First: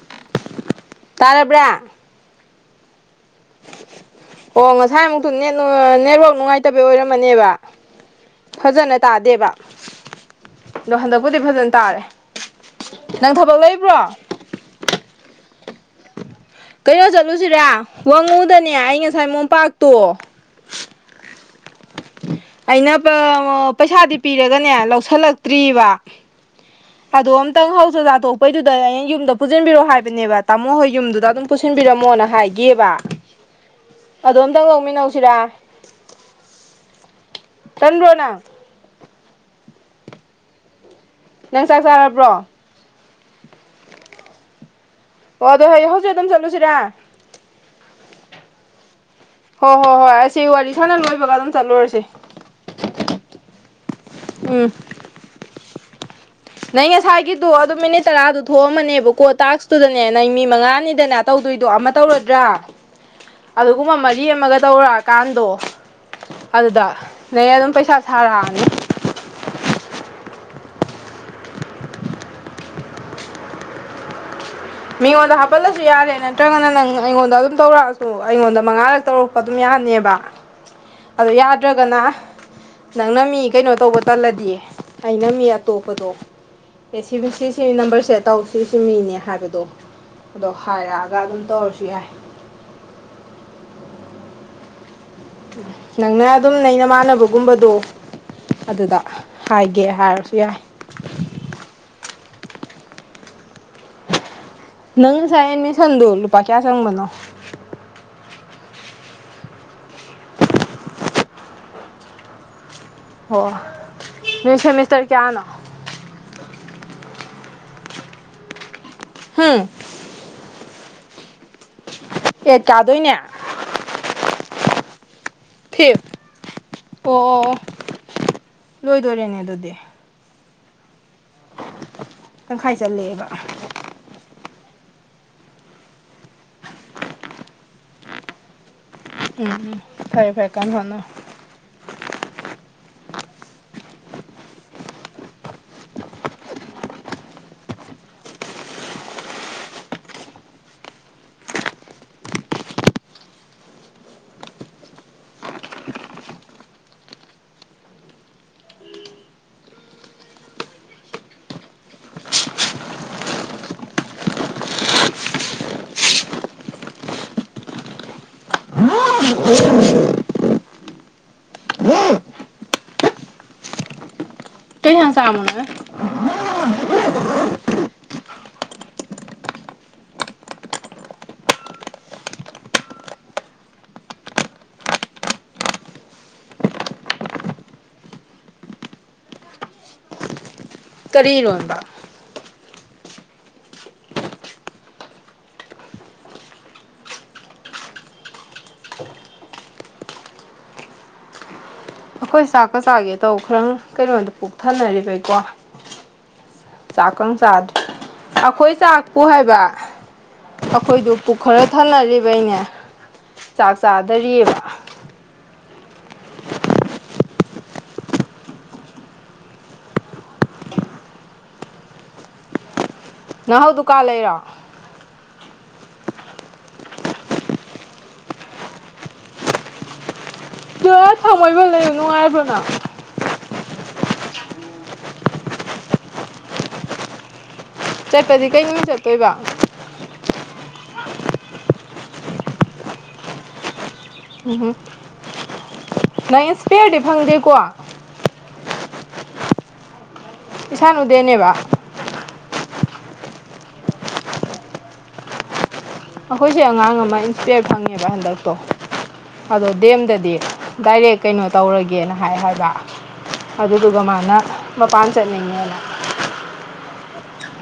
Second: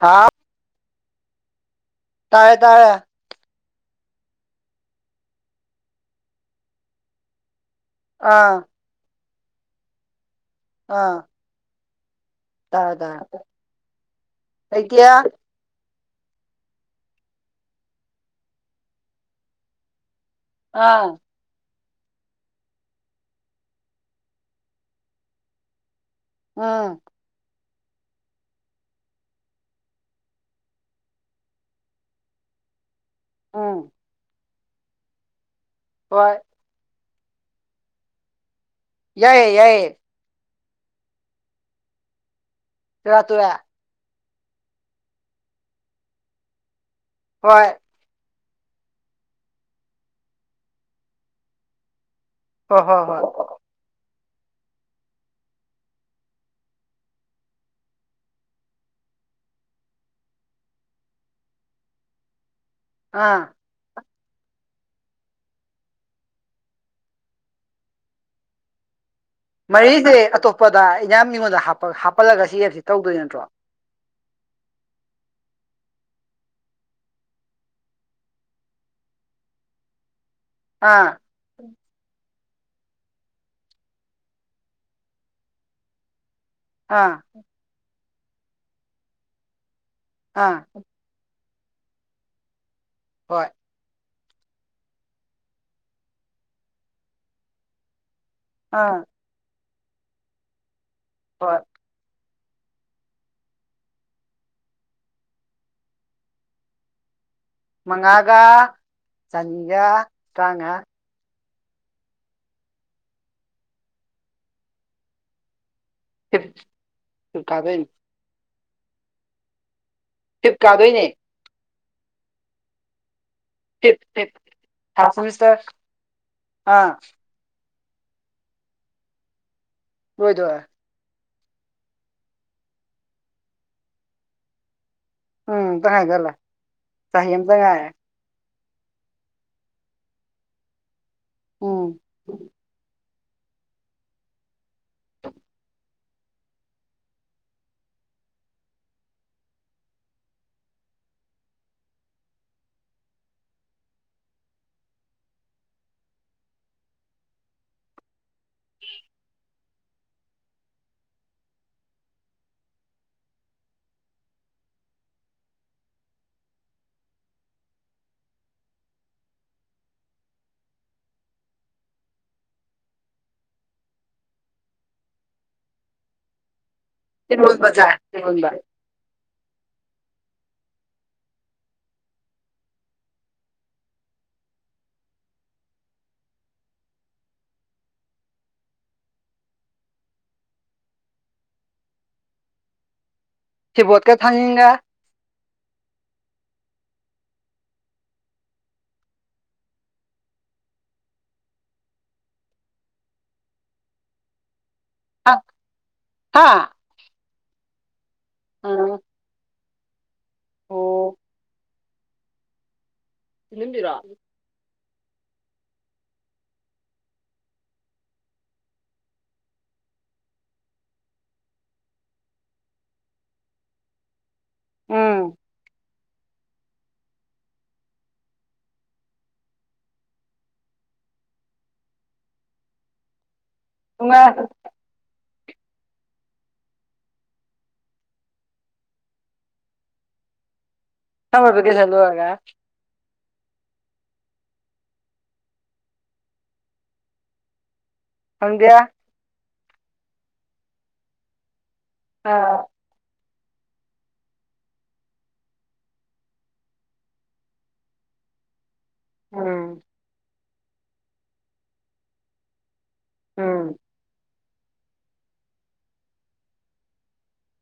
ꯍꯥꯥ ꯇꯥꯔꯕ꯭ꯔꯥ ꯇꯥꯌꯦ ꯇꯥꯌꯦ ꯑꯣ ꯉꯁꯥꯏꯃꯨꯛꯇꯨ ꯅꯠ ꯅꯦꯠꯋꯥꯛ ꯅꯨꯡꯉꯥꯏꯇꯕꯤ ꯑꯣꯏꯔꯝꯃꯅꯦꯕ ꯑꯥ ꯐꯖꯅ ꯇꯥꯗꯦꯕ ꯑꯗꯣ ꯍꯟꯗꯛꯄꯨꯗꯤ ꯐꯖꯅ ꯇꯥꯔꯦ ꯇꯥꯗ ꯅꯪ ꯊꯕꯛ ꯂꯩꯕ꯭ꯔꯣ ꯍꯥꯏꯗꯤꯌꯥ ꯀꯩꯅꯣ ꯆꯠꯂꯨꯁꯤꯔꯦ ꯋꯥꯡꯉꯨꯗꯅꯦ ꯑꯩ ꯉꯁꯥꯏ ꯃꯣꯝꯄꯥꯛꯇꯣ ꯑꯥ ꯑꯩꯅ ꯄꯩꯁꯥꯗꯤ ꯄꯤꯔꯒꯅꯦ ꯂꯧꯁꯤꯜꯂꯛꯇ꯭ꯔꯤꯕ ꯎꯝ ꯑꯗꯣ ꯑꯝꯇꯪ ꯍꯧꯖꯖꯥ ꯊꯣꯛꯄꯩꯗꯨꯗ ꯑꯌꯦꯩꯅ ꯌꯨꯝꯗ ꯄꯨꯁꯤꯟꯕꯤꯔꯣꯑꯣ ꯍꯥꯏꯕꯅꯦꯕ ꯇꯥꯃꯣ ꯍꯣꯏ ꯌꯨꯝꯗꯨꯗ ꯑꯗꯨꯝ ꯄꯨꯁꯤꯟꯕꯤꯔꯝꯃꯣꯅ ꯍꯥꯏꯒꯦꯕ ꯑꯥ ꯑꯗꯣ ꯑꯝꯇ ꯑꯣꯛꯃꯤꯟꯅꯧꯁꯤꯔꯥ ꯍꯣꯏ ꯇꯟꯗ꯭ꯔꯣꯅ ꯌꯥꯏꯌꯦ ꯌꯥꯏꯌꯦ ꯅꯪ ꯆꯥꯛ ꯆꯥꯔꯕ꯭ꯔꯣ ꯆ ꯇꯣꯛꯑ ꯑꯣ ꯑꯗꯣ ꯍꯌꯦꯡ ꯍꯧꯖꯤꯛ ꯑꯗꯨꯝ ꯆꯠꯂꯨꯁꯤꯔꯦ ꯍꯣꯏ ꯍꯣ ꯍꯣ ꯍꯣ ꯑꯁꯤ ꯋꯥꯔꯤ ꯁꯥꯟꯅ ꯂꯣꯏꯕꯒ ꯑꯗꯨꯝ ꯆꯠꯂꯨꯔꯁꯤ ꯍꯣ ꯍꯣ ꯍꯣ ꯎꯝ ꯅꯪ ꯉꯁꯥꯏꯒꯤꯗꯣ ꯑꯗꯨꯝ ꯃꯤꯅꯤꯠ ꯇꯔꯥꯗꯨ ꯊꯣꯛꯑꯝꯃꯅꯦꯕ ꯀꯣ ꯇꯁꯇꯨꯗꯅꯦ ꯅꯪ ꯃꯤ ꯃꯉꯥꯅꯤꯗꯅꯦ ꯇꯧꯗꯣꯏꯗꯣ ꯑꯃ ꯇꯧꯔꯗ꯭ꯔꯥ ꯑꯥ ꯑꯗꯨꯒꯨꯝꯕ ꯃꯔꯤ ꯑꯃꯒ ꯇꯧꯔꯛꯑꯀꯥꯟꯗꯣ ꯑꯗꯨꯗ ꯅ‌ꯦ ꯑꯗꯨꯝ ꯄꯩꯁꯥ ꯁꯥꯔꯛꯑꯅꯤ꯫ ꯃꯔꯤꯁꯦ ꯑꯇꯣꯞꯄꯗ ꯏꯌꯥꯝ ꯃꯤꯉꯣꯟꯗ ꯍꯥꯞꯄꯜꯂꯒ ꯁꯤ ꯑ‌ꯦꯞꯁꯤ ꯇꯧꯗꯣꯏ ꯅꯠꯇ꯭ꯔꯣ ꯃꯤꯉꯣꯟꯗ ꯍꯥꯞꯄꯜꯂꯁꯨ ꯌꯥꯔꯦ ꯅꯠꯇ꯭ꯔꯒꯅ ꯅꯪ ꯑꯩꯉꯣꯟꯗ ꯑꯗꯨꯝ ꯇꯧꯔꯛꯑꯁꯨ ꯑꯩꯉꯣꯟꯗ ꯃꯉꯥꯔꯛ ꯇꯧꯔꯛꯄ ꯑꯗꯨꯝ ꯌꯥꯅꯦꯕ꯫ [unintelligible] ꯑꯥ ꯑꯗꯨ ꯌꯥꯗ꯭ꯔꯥꯒꯅ ꯅꯪꯅ ꯃꯤ ꯀꯩꯅꯣ ꯇꯧꯕ ꯇꯜꯂꯗꯤ ꯑꯩꯅ ꯃꯤ ꯑꯇꯣꯞꯄꯗꯣ ꯑꯦ ꯁꯤ ꯑꯥ ꯁꯤ ꯁꯤ ꯅꯝꯕꯔꯁꯦ ꯇꯧ ꯁꯤ ꯁꯤ ꯃꯤꯅꯦ ꯍꯥꯏꯕꯗꯣ ꯑꯗꯣ ꯑꯥ ꯍꯥꯏꯔꯛꯑꯒ ꯑꯗꯨꯝ ꯇꯧꯔꯁꯨ ꯌꯥꯏ ꯍꯣꯏ ꯅꯪꯅ ꯑꯗꯨꯝ ꯅꯩ ꯅꯃꯥꯟꯅꯕꯒꯨꯝꯕꯗꯣ ꯑꯗꯨꯗ ꯑꯥ ꯍꯥꯏꯒꯦ ꯍꯥꯏꯔꯁꯨ ꯌꯥꯏ ꯍꯣꯏ ꯅꯪ ꯉꯁꯥꯏ ꯑꯦꯠꯃꯤꯁꯟꯗꯣ ꯂꯨꯄꯥ ꯀꯌꯥ ꯆꯪꯕꯅꯣ ꯃꯉꯥꯒ ꯆꯅꯤꯒ ꯇꯔꯥ ꯃꯉꯥ ꯑꯣ ꯅꫭꯏ ꯁꯦꯃꯤꯁꯇꯔ ꯀꯌꯥꯅꯣ ꯐꯤꯞ ꯐꯤꯞ ꯀꯥꯕꯩꯅꯤ ꯍꯨꯝ ꯐꯤꯞ ꯀꯥꯗꯣꯏꯅꯦ ꯑ‌ꯦꯠ ꯀꯥꯗꯣꯏꯅꯦ fifth fifth five semester fifth ꯑꯥ ꯑꯣ ꯑꯣ ꯑꯣ ꯂꯣꯏꯗꯣꯔꯦꯅꯦ ꯑꯗꯨꯗꯤ꯫ ꯂꫭꯏꯗꫭꯔ‌‌ꯦ ꯇꯪꯈꯥꯏ ꯆꯜꯂꯦꯑꯦꯕ꯫ ꯎꯝ ꯇꯈꯥꯏꯆꯜꯂꯦ ꯆꯍꯤ ꯑꯃꯇ ꯉꯥꯏꯔꯦ꯫ ꯎꯝ ꯎꯝ ꯐꯩ ꯐꯩ ꯀꯥꯟꯅ ꯍꫭꯠꯅꯧ ꯎꯝ [unintelligible] ꯎꯝ [unintelligible] ꯀꯩ ꯏꯟꯖꯥꯡ ꯆꯕꯅꫭ ꯅꯪꯅ ꯏꯔꫭꯜꯕ ꯆꯥꯏ ꯏꯔꫭꯜꯕ ꯀꯔꯤ ꯏꯔꫭꯟꯕ ꯁꯤꯕꯣꯠꯀ ꯊꯥꯡꯖꯤꯡꯒ ꯑꯩꯈꯣꯏ ꯆꯥꯛꯀ ꯆꯥꯒꯦ ꯇꯧ ꯈꯔ ꯀꯩꯅꯣꯗ ꯍꯥ ꯄꯨꯛꯊꯟꯅꯔꯤꯕꯩꯀꯣ ꯍꯥ ꯆꯥꯛꯀ ꯆꯥꯗꯔꯤ ꯑꯩꯈꯣꯏ ꯑꯥ ꯆꯥꯛꯄꯨ ꯍꯥꯏꯕ ꯑꯩꯈꯣꯏꯗꯨ ꯑꯣ ꯄꯨꯈꯔ ꯊꯟꯅꯔꯤꯕꯩꯅꯦ ꯆꯥꯛ ꯐꯤꯂꯝꯒꯤꯔꯣ ꯆꯥꯗꯔꯤꯑꯦꯕ꯫ ꯅꯍ [unintelligible] ꯍꯧ ꯗꯨꯀꯥꯟ ꯂꯩꯔꯣ ꯎꯝ ꯄꯨꯔꯥ [unintelligible] ꯊꯥꯡꯃꯩꯕꯟ ꯂꯩꯕ ꯅꯨꯡꯉꯥꯏꯕ꯭ꯔꯣ ꯅꯪ ꯅꯨꯉꯥꯏ ꯆꯠꯄꯗꯤ ꯀꯩ ꯅꯨꯃꯤꯠ ꯆꯠꯇꯣꯏꯕ ꯁꯝꯃꯔ ꯚ‌ꯦꯀ‌ꯦꯁꯟ ꯂꫭꯏꯔꯒ ꯎꯝ ꯅꯪ ꯏꯟꯁꯄꯤꯌꯔꯗꯤ ꯐꯪꯗꯦꯀꯣ ꯐꯪꯗ‌ꯦ ꯏꯁꯥꯟꯎꯗꯦꯅꯦꯕ [unintelligible] ꯑꯥ ꯑꯩꯈꯣꯏꯁꯨ ꯑꯉꯥꯡ ꯑꯃ ꯏꯟꯁꯄꯤꯌꯔ ꯐꯪꯉꯦꯕ ꯍꯟꯗꯛꯇꯣ ꯎꯝ ꯑꯗꯣ ꯗꯤꯑꯦꯝꯗꯗꯤ ꯗꯥꯏꯔꯦꯛ ꯀꯩꯅꯣ ꯇꯧꯔꯒꯦꯅ ꯍꯥꯏ ꯍꯥꯏꯕ ꯎꯝ ꯑꯗꯨꯗꯨꯒ ꯃꯥꯅ ꯃꯄꯥꯟ ꯆꯠꯅꯤꯡꯉꯦꯅ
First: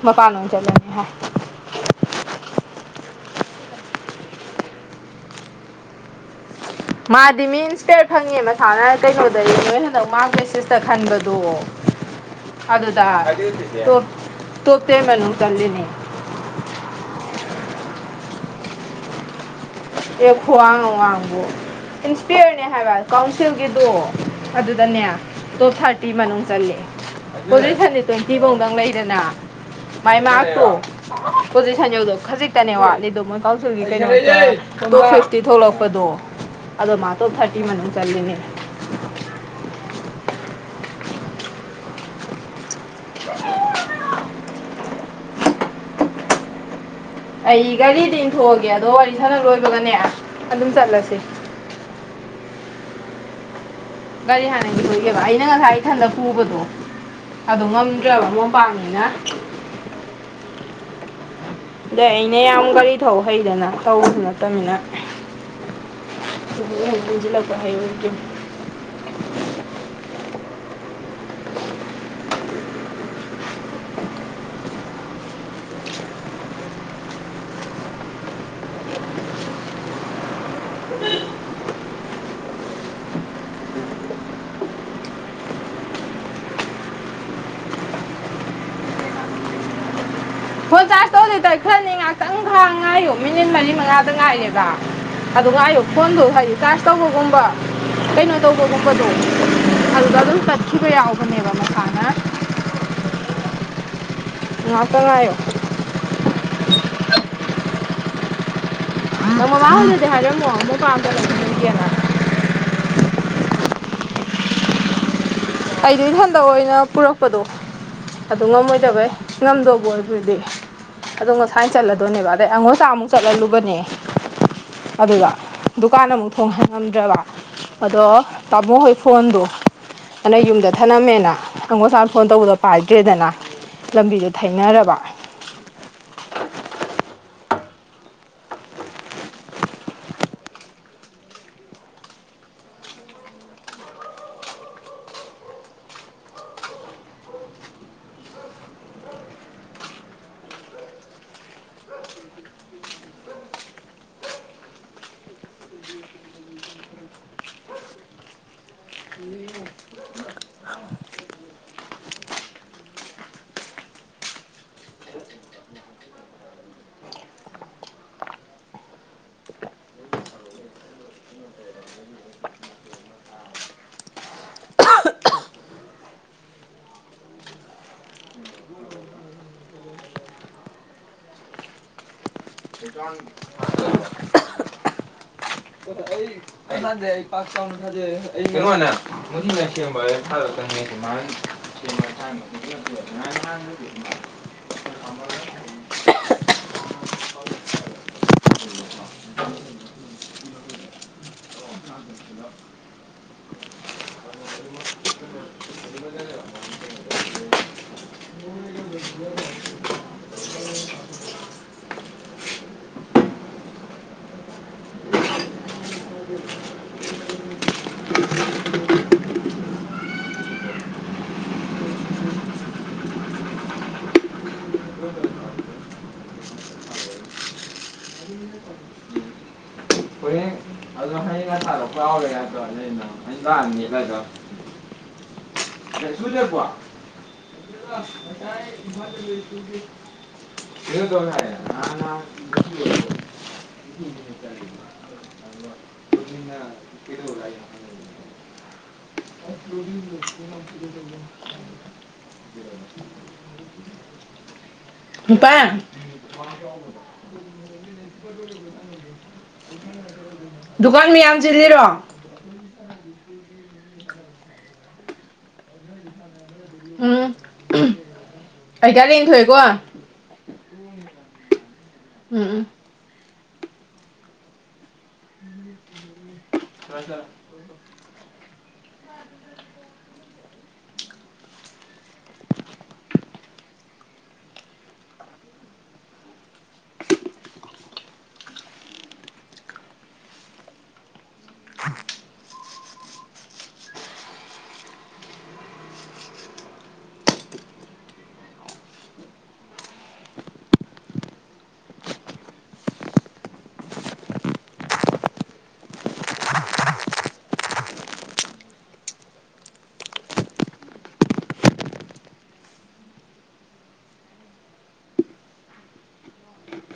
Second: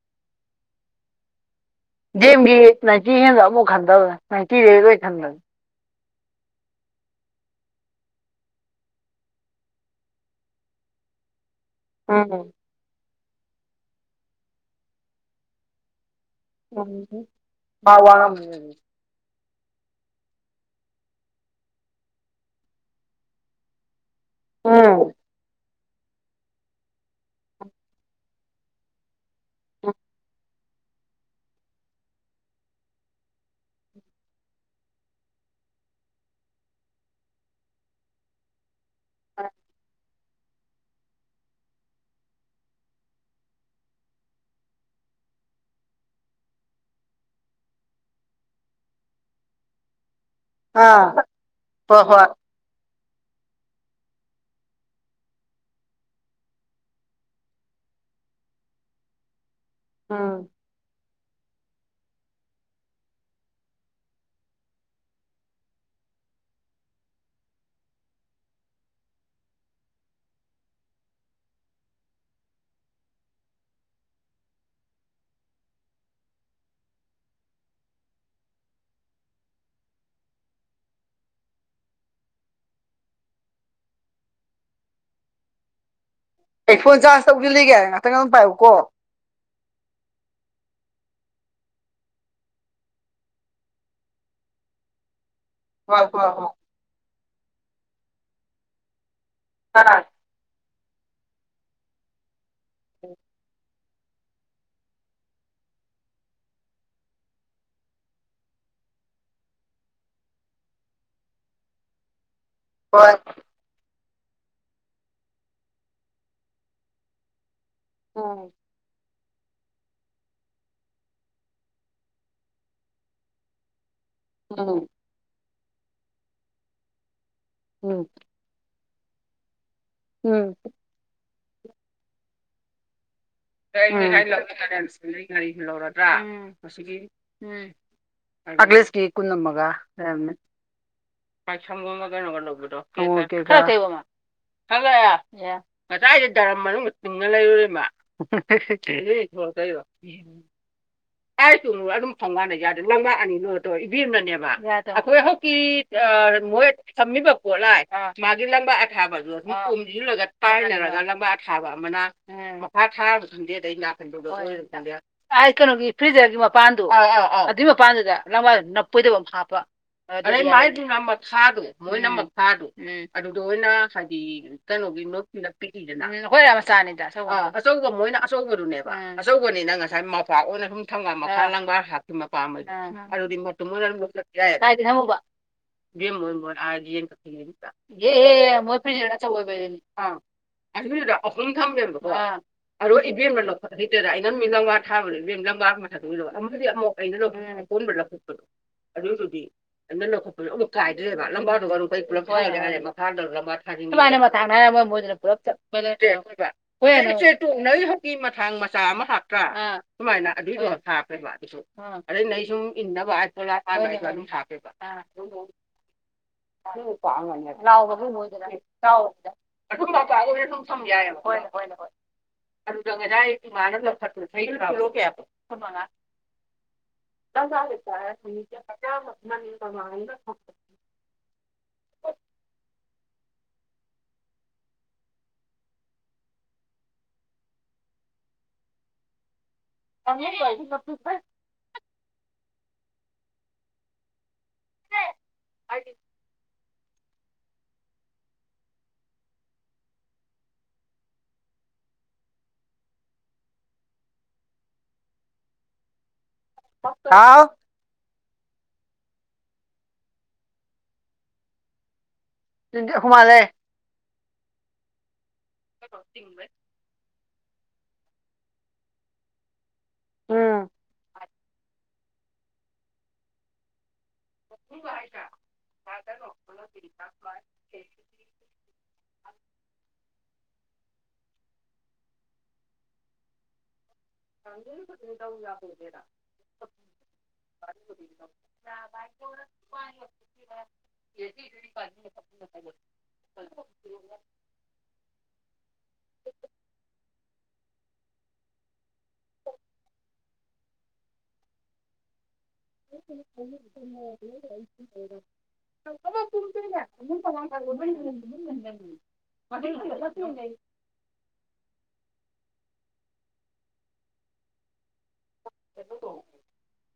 ꯃꯄꯥꯟꯂꯣꯝ ꯆꯠꯂꯅꯤ ꯍꯥꯏ꯫ ꯗꯤ ꯑꯦꯝꯒꯤ ꯅꯥꯏꯟꯇꯤ ꯍꯦꯟꯗꯕ ꯑꯃꯧ ꯈꯟꯗꯕꯅꯦ ꯅꯥꯏꯟꯇꯤꯗꯒꯤ ꯂꯣꯏ ꯈꯟꯕꯅꯦ ꯃꯥꯗꯤ ꯃꯤ ꯏꯟꯁꯄꯤꯌꯔ ꯐꯪꯉꯦ ꯃꯁꯥꯅ ꯀꯩꯅꯣꯗꯗꯤ ꯅꯣꯏ ꯍꯟꯗꯛ ꯃꯥꯔ꯭ꯛ ꯚꯦꯁꯤꯁꯇ ꯈꯟꯕꯗꯣ ꯎꯝ ꯑꯗꯨꯗ ꯇꯣꯞ ꯇꯣꯟ ꯃꯅꯨꯡ ꯆꯜꯂꯤꯅꯤ ꯎꯝ ꯑꯦ ꯈ꯭ꯋꯥꯡ ꯑꯋꯥꯡꯕꯨ ꯏꯟꯁꯄꯤꯌꯔꯅꯦ ꯍꯥꯏꯕ ꯀꯥꯎꯟꯁꯤꯜꯒꯤꯗꯣ ꯑꯗꯨꯗꯅꯦ ꯎꯝ ꯇꯣꯞ ꯀꯤ ꯃꯅꯨꯡ ꯆꯜꯂꯦ ꯄꯣꯖꯤꯁꯟꯗꯤ ꯇ꯭ꯋꯦꯟꯇꯤꯕꯨꯛꯇꯪ ꯂꯩꯗꯅ ꯃꯥꯏ ꯃꯥꯔꯛꯇꯣ ꯄꯣꯖꯤꯁꯟ ꯌꯧꯗꯧ ꯈꯖꯤꯛꯇꯅꯦ ꯋꯥꯠꯂꯤꯗꯣ ꯃꯣꯏ ꯀꯥꯎꯟꯁꯤꯜꯒꯤ ꯀꯩꯅꯣ 'inaudible' ꯇꯣꯞ ꯐꯤꯐꯇꯤ ꯊꯣꯛꯂꯛꯄꯗꯣ ꯑꯗꯣ ꯃꯥ ꯇꯣꯞ ꯊꯥꯔꯇꯤ ꯃꯅꯨꯡ ꯆꯜꯂꯤꯅꯤ ꯑ ꯑꯩ ꯒꯔꯤꯗꯤ ꯏꯟꯊꯣꯛꯑꯒꯦ ꯑꯗꯣ ꯋꯥꯔꯤ ꯁꯅ ꯂꯣꯏꯕꯒꯅꯦ ꯑꯥ ꯍꯣꯏ ꯍꯣꯏ ꯒꯥꯔꯤ ꯍꯥꯟꯅ ꯏꯟꯊꯣꯛꯏꯒꯦꯕ ꯑꯩꯅ ꯉꯁꯥꯏ ꯏꯊꯟꯗ ꯄꯨꯕꯗꯨ ꯑꯗꯨ ꯉꯝꯗ꯭ꯔꯕ ꯃꯣꯝꯄꯥꯛꯅꯤꯅ ꯎꯝ ꯑꯗꯩ ꯑꯩꯅ ꯌꯥꯝ ꯒꯥꯔꯤ ꯊꯧꯕ ꯍꯩꯗꯅ ꯊꯧꯕꯁꯨ ꯅꯠꯇꯃꯤꯅ ꯍ ꯍꯖꯤ ꯂꯄꯥ ꯍꯥꯏ ꯑꯣꯏ [unintelligible] ꯑꯩ ꯐꯣꯟ ꯆꯥꯔꯖ ꯇꯧꯁꯤꯜꯂꯤꯒꯦ ꯉꯥꯛꯇꯪ ꯑꯗꯨꯝ ꯄꯥꯏꯌꯨꯀꯣ ꯐꯣꯟ ꯆꯥꯔꯁ ꯇꯧ ꯂꯤꯇꯔ ꯈ꯭ꯔꯅꯤ ꯉꯥꯛꯇꯪ ꯉꯥꯏꯌꯨ ꯃꯤꯅꯤꯠ ꯃꯔꯤ ꯃꯉꯥꯗ ꯉꯥꯏꯔꯦꯕ ꯑꯗꯨ ꯉꯥꯏꯎ ꯍꯣꯏ ꯐꯣꯟꯗꯨ ꯍꯣꯏ ꯍꯥꯏꯗꯤ ꯆꯥꯔ꯭ꯁ ꯇꯧꯕꯒꯨꯝꯕ ꯀꯩꯅꯣ ꯇꯧꯕꯒꯨꯝꯕꯗꯣ ꯍꯥ ꯑꯗꯨꯗ ꯑꯗꯨꯝ ꯇꯠꯈꯤꯕ ꯌꯥꯎꯕꯅꯦꯕ ꯃꯁꯥꯅ ꯎꯝ ꯉꯥꯛꯇꯪ ꯉꯥꯏꯌꯣ ꯑꯗ ꯃꯕꯥ ꯑꯣꯏꯅꯗꯤ ꯍꯥꯏꯔꯝꯃꯣ ꯃꯛ ꯄꯥꯝꯇ ꯂꯒꯦꯅ ꯍꯣꯏ ꯑꯩꯗꯤ ꯢꯊꯟꯗ ꯑꯣꯏꯅ ꯄꯨꯔꯛꯄꯗꯣ ꯑꯗꯨ ꯎꯝ ꯉꯝꯃꯣꯏꯗꯕꯩ ꯉꯝꯗꯧꯕ ꯑꯣꯏ ꯑꯗꯨꯗꯤ ꯑꯗꯣ ꯉꯁꯥꯏ ꯆꯠꯂꯗꯣꯏꯅꯦꯕ ꯑꯗꯩ ꯑꯉꯣꯆꯥ ꯑꯃꯨꯛ ꯆꯠꯍꯜꯂꯨꯕꯅꯦ ꯎꯝ ꯑꯗꯨꯗ ꯗꯨꯀꯥꯟ ꯑꯃꯨꯛ ꯊꯣꯡ ꯍꯥꯡꯉꯝꯗ꯭ꯔꯕ ꯑꯗꯣ ꯎꯝ ꯇꯥꯃꯣ ꯍꯣꯏ ꯐꯣꯟꯗꯣ ꯎꯝ ꯑꯗꯩꯩ ꯌꯨꯝꯗ ꯊꯅꯝꯃꯦꯅ ꯑꯉꯣꯆꯥ ꯐꯣꯟ ꯇꯧꯕꯗ ꯄꯥꯏꯗ꯭ꯔꯦꯗꯅ ꯅꯦ ꯂꯝꯕꯤꯗꯣ [unintelligible] ꯊꯩꯅꯔꯕ ꯂꯧꯦꯟꯁꯤ [unintelligible] ꯅ [unintelligible] ꯉꯥꯔꯤꯁꯨ ꯂꯧꯔꯗ꯭ꯔꯥ ꯉꯁꯤꯒꯤ ꯎꯝ ꯑꯒꯁꯀꯤ ꯀꯨꯟ ꯑꯃꯒ ꯂꯩꯔꯝꯅꯤ ꯄꯥꯏ ꯁꯒ ꯀꯩꯅ ꯂꯧꯕꯗꯣ ꯍꯜꯂꯛꯑꯦ ꯉꯁꯥꯏꯗꯩ ꯗꯔꯝ ꯃꯅꯨꯡꯗ ꯇꯤꯡꯉ ꯂꯩꯔꯨꯨꯔꯤꯝ ꯃꯥ ꯀ ꯀꯥꯏ ꯇꯨꯅꯨꯔ ꯑꯗꯨꯝ ꯐꯪ ꯀꯥꯟꯗ ꯌꯥꯗꯦ ꯂꯝꯉꯥꯛ ꯑꯅꯤ ꯂꯣꯏꯔ ꯇꯧ ꯏꯕꯤꯝꯅꯅꯦꯕ ꯑꯩꯈꯣꯏ ꯍꯧꯖꯤꯀꯤ ꯃꯣꯏ ꯊꯝꯃꯤꯕ ꯄꯣꯠꯂꯥꯏ ꯃꯥꯒꯤ ꯂꯝꯕꯥ ꯑꯊꯥꯕꯗꯣꯣꯝꯁꯤꯜꯂꯒ ꯇꯥꯏꯅꯔꯒ ꯂꯝꯕꯥ ꯊꯥꯕ ꯑꯃꯅ ꯃꯥ ꯊꯥ ꯈꯪꯗꯦ ꯑꯗꯩꯟꯗ ꯀꯩꯅꯣꯒꯤ ꯐ꯭ꯔꯤꯖꯔꯒꯤ ꯃꯄꯥꯟꯗꯣ ꯑꯗꯨꯏ ꯃꯄꯥꯟꯗꯨꯗ ꯂꯪꯕ꯭ꯔꯥꯗꯨ ꯅꯞꯄꯣꯏꯗꯕ ꯑꯃ ꯍꯥꯞꯄ ꯑꯗꯩ ꯃꯥꯏꯗꯨꯅ ꯃꯊꯥꯗꯨ ꯃꯣꯏꯅ ꯄꯊꯥꯗꯨ ꯎꯝ ꯑꯗꯨꯗ ꯑꯣꯏꯅ ꯍꯥꯏꯗꯤ ꯀꯩꯅꯣꯒꯤ ꯅ [unintelligible] ꯄꯤꯛ ꯑꯩꯈꯣꯏ ꯃꯆꯥꯅꯤꯗꯆ ꯑꯆꯧꯕ ꯃꯣꯏꯅ ꯑꯆꯧꯕꯗꯨꯅꯦꯕ ꯑ ꯑꯆꯧꯕꯅꯤꯅ ꯉꯁꯥꯏ ꯃꯄꯥꯛ ꯑꯣꯏꯅ ꯁꯨꯝ ꯊꯪ ꯃꯈꯥ ꯂꯥꯡꯕ ꯍꯥꯞꯃ ꯄꯥꯝꯗꯤ ꯑꯗꯨꯗꯤ ꯃꯇꯃ ꯍꯠꯇ ꯀ [unintelligible] ꯑ ꯌꯦꯟ ꯀ ꯌꯦ ꯌꯦꯦ ꯃꯣꯏ ꯐ ꯆꯣꯏꯕꯅꯤ ꯑꯗꯨꯗꯨꯗ ꯑꯍꯨꯝ ꯊꯝꯒꯦꯝꯕꯀꯣ ꯑꯔꯣ ꯏꯕꯦꯝꯅ ꯂꯧꯈꯠ ꯍꯩꯇꯣꯏꯔꯥ ꯑꯩꯅꯪ ꯃꯤ ꯂꯪꯒꯥ ꯊꯥꯕꯅꯦꯦꯝ ꯂꯪꯒꯥꯒ ꯃꯊꯛꯇꯗ ꯑꯃꯗꯤꯗꯤ ꯑꯃꯨꯛ ꯑꯩꯅ ꯂ ꯀꯣꯟꯕ꯭ꯔ ꯂꯧꯈꯠꯄꯗꯣ ꯑꯗꯨꯏꯗꯨꯗꯤ ꯑꯗꯨꯅ ꯂꯧꯈꯠꯄꯁꯨ ꯑꯃꯧ ꯀꯥꯏꯗ꯭ꯔꯦꯕ ꯂꯝꯕ꯭ꯔꯥꯗꯨꯒ ꯀꯩ ꯄꯨꯂꯞ ꯀꯥꯏꯅ [unintelligible] ꯍꯥꯏꯔꯦ [unintelligible] ꯃꯈꯥꯗ ꯏꯃꯅ [unintelligible] ꯃꯊꯥꯡ ꯍꯥꯏꯔꯝꯃꯣꯏ ꯃꯣꯏꯗꯨꯅ ꯄꯨꯂꯞ ꯆ [unintelligible] ꯍꯣꯏꯁꯦ ꯇꯣꯡꯅꯔꯤ ꯍꯧꯖꯤꯀꯤ ꯃꯊꯥꯡ ꯃꯆꯥ ꯑꯃ ꯍꯥꯞꯇ꯭ꯔꯥ ꯁꯨꯃꯥꯏꯅ ꯑꯗꯨꯏꯗꯨ ꯍꯥꯞꯄ꯭ꯔꯦꯕ ꯑꯗꯨꯁꯨ ꯑꯗꯩ ꯅ ꯁꯨꯝ ꯏꯟꯅꯕ ꯍꯥꯏ ꯇꯣꯂꯥ ꯇꯥꯕꯅꯦꯕ ꯑꯗꯨꯝ ꯍꯥꯞꯄꯦꯕ [inaudible] ꯑꯨꯝꯆꯥꯈꯔ ꯁꯨꯝ ꯁꯝ ꯌꯥꯏꯌꯦꯕ ꯍꯣꯏꯅꯦ ꯍꯣꯏꯅꯦ ꯍꯣꯏ ꯑꯗꯨꯗ ꯉꯁꯥꯏ ꯃꯥꯅ ꯂꯧꯈꯠꯄ ꯀꯦ [unintelligible] ꯊ [unintelligible] ꯀ ꯍꯇꯥ ꯍꯅꯤ ꯀꯦꯃꯅꯤ ꯃꯃꯒ ꯈꯦ ꯑꯗꯨ ꯔ ꯀꯥꯎꯔꯦꯗ ꯑꯩꯅ ꯑ ꯇꯅꯤꯒꯗꯣ ꯆꯨꯦ ꯄꯣ ꯑꯦꯇꯥꯏ ꯏꯃ ꯀ ꯇꯉ ꯑꯗꯨ [unintelligible] [unintelligible] ꯎꯄꯥ ꯍꯥꯎ [unintelligible] ꯗꯨꯀꯥꯟ ꯃꯤ ꯌꯥꯝ ꯆꯤꯜꯂꯤꯔꯣ ꯑꯈꯣꯏ ꯃꯥ ꯂꯥꯛꯑꯦ ꯃꯦ ꯎꯝ ꯑꯩꯇꯥꯔ ꯌꯦꯊꯣꯛꯑꯦꯀꯣ ꯎꯝ ꯎꯝ ꯎꯝ ꯎꯝ [inaudible] ꯍꯖ [unintelligible] ꯀ ꯄꯅꯤꯗ ꯎ ꯌꯥ ꯐꯣꯒꯦꯔ [inaudible] [inaudible] [unintelligible] [inaudible] [inaudible] ꯃ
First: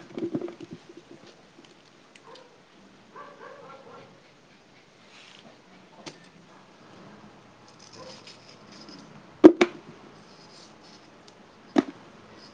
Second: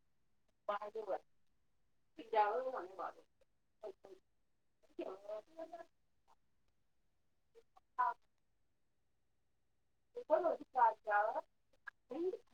ꯑꯣ [inaudible] ꯄꯗꯕ ꯌꯥ [inaudible] [unintelligible]